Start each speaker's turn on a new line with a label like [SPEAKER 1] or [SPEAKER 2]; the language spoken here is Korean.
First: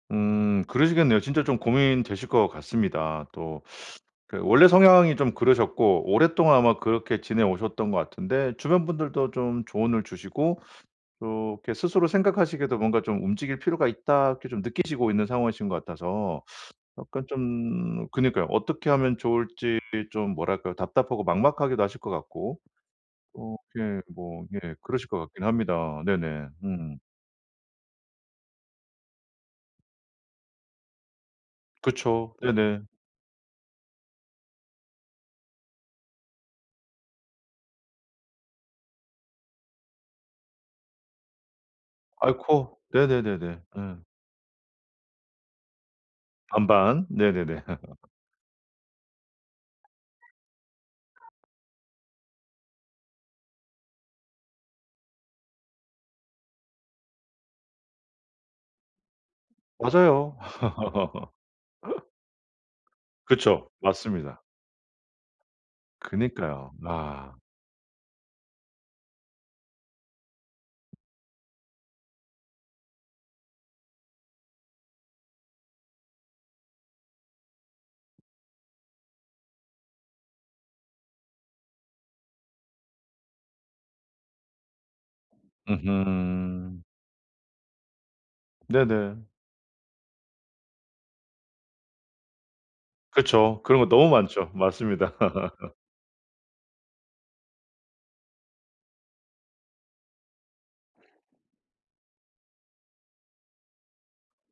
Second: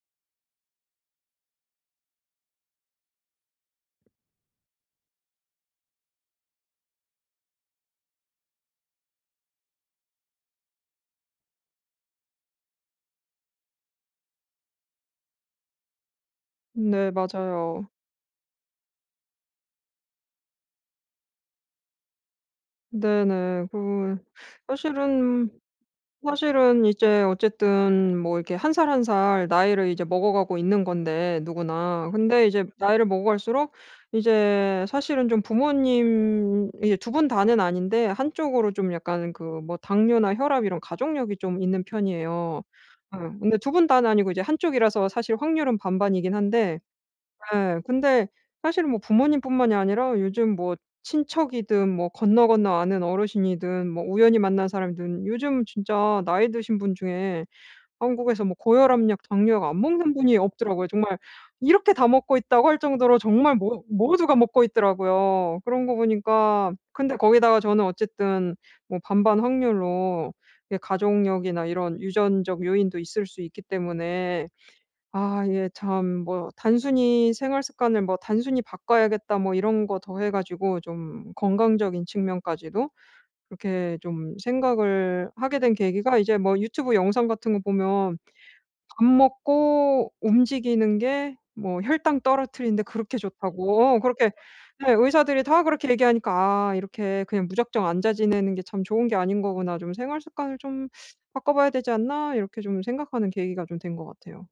[SPEAKER 1] 음 그러시겠네요. 진짜 좀 고민되실 것 같습니다. 또 그 원래 성향이 좀 그러셨고, 오랫동안 아마 그렇게 지내오셨던 것 같은데. 주변 분들도 좀 조언을 주시고 이렇게 스스로 생각하시기에도 뭔가 좀 '움직일 필요가 있다.' 이렇게 좀 느끼시고 있는 상황이신 것 같아서.
[SPEAKER 2] 네.
[SPEAKER 1] 약간
[SPEAKER 2] 맞아요.
[SPEAKER 1] 좀 그니까요. 어떻게 하면 좋을지 좀 뭐랄까요, 답답하고 막막하기도 하실 것 같고. 어
[SPEAKER 2] 네네.
[SPEAKER 1] 예.
[SPEAKER 2] 그리고
[SPEAKER 1] 뭐 예. 그러실 것 같긴
[SPEAKER 2] 사실은
[SPEAKER 1] 합니다. 네네.
[SPEAKER 2] 사실은
[SPEAKER 1] 음.
[SPEAKER 2] 이제 어쨌든 뭐 이렇게 1 살 1 살 나이를 이제 먹어가고 있는 건데 누구나.
[SPEAKER 1] 그쵸.
[SPEAKER 2] 근데 이제
[SPEAKER 1] 네네.
[SPEAKER 2] 나이를 먹어갈수록 이제 사실은 좀 부모님이 그 2 분 다는 아닌데 한쪽으로 좀 약간 그 뭐 당뇨나 혈압 이런 가족력이 좀 있는 편이에요.
[SPEAKER 1] 아이코.
[SPEAKER 2] 예. 근데
[SPEAKER 1] 네네네네.
[SPEAKER 2] 2 분
[SPEAKER 1] 음.
[SPEAKER 2] 다는 아니고 이제 1 쪽이라서 사실 확률은 반반이긴 한데
[SPEAKER 1] 반반. 네네네.
[SPEAKER 2] 예. 근데 사실은 뭐 부모님 뿐만이 아니라 요즘 뭐 친척이든 뭐 건너건너 아는 어르신이든 뭐 우연히 만난 사람이든 요즘 진짜 나이 드신 분 중에 한국에서 뭐 고혈압약, 당뇨약 안 먹는 분이
[SPEAKER 1] 맞아요.
[SPEAKER 2] 없더라고요. 정말 '이렇게 다 먹고 있다고?' 할 정도로 정말
[SPEAKER 1] 그쵸.
[SPEAKER 2] 모 모두가
[SPEAKER 1] 맞습니다.
[SPEAKER 2] 먹고 있더라고요. 그런 거
[SPEAKER 1] 그니까요.
[SPEAKER 2] 보니까 근데
[SPEAKER 1] 아.
[SPEAKER 2] 거기다가 저는 어쨌든 뭐 반반 확률로 이게 가족력이나 이런 유전적 요인도 있을 수 있기 때문에. 아 예. 참 뭐 단순히 '생활 습관을 뭐 단순히 바꿔야겠다.' 뭐 이런 거 더해 가지고 좀 건강적인 측면까지도 그렇게 좀 생각을 하게 된 계기가 이제 뭐
[SPEAKER 1] 으흠.
[SPEAKER 2] 유튜브 영상 같은 거 보면 "밥
[SPEAKER 1] 네네.
[SPEAKER 2] 먹고 움직이는 게 뭐 혈당 떨어뜨리는 데 그렇게
[SPEAKER 1] 그쵸. 그런 거
[SPEAKER 2] 좋다."고
[SPEAKER 1] 너무
[SPEAKER 2] 그렇게
[SPEAKER 1] 많죠.
[SPEAKER 2] 예,
[SPEAKER 1] 맞습니다.
[SPEAKER 2] 의사들이 다 그렇게 얘기하니까 '아 이렇게 그냥 무작정 앉아 지내는 게 참 좋은 게 아닌 거구나. 좀 생활 습관을 좀 바꿔봐야 되지 않나?' 이렇게 좀 생각하는 계기가 좀 된 것 같아요.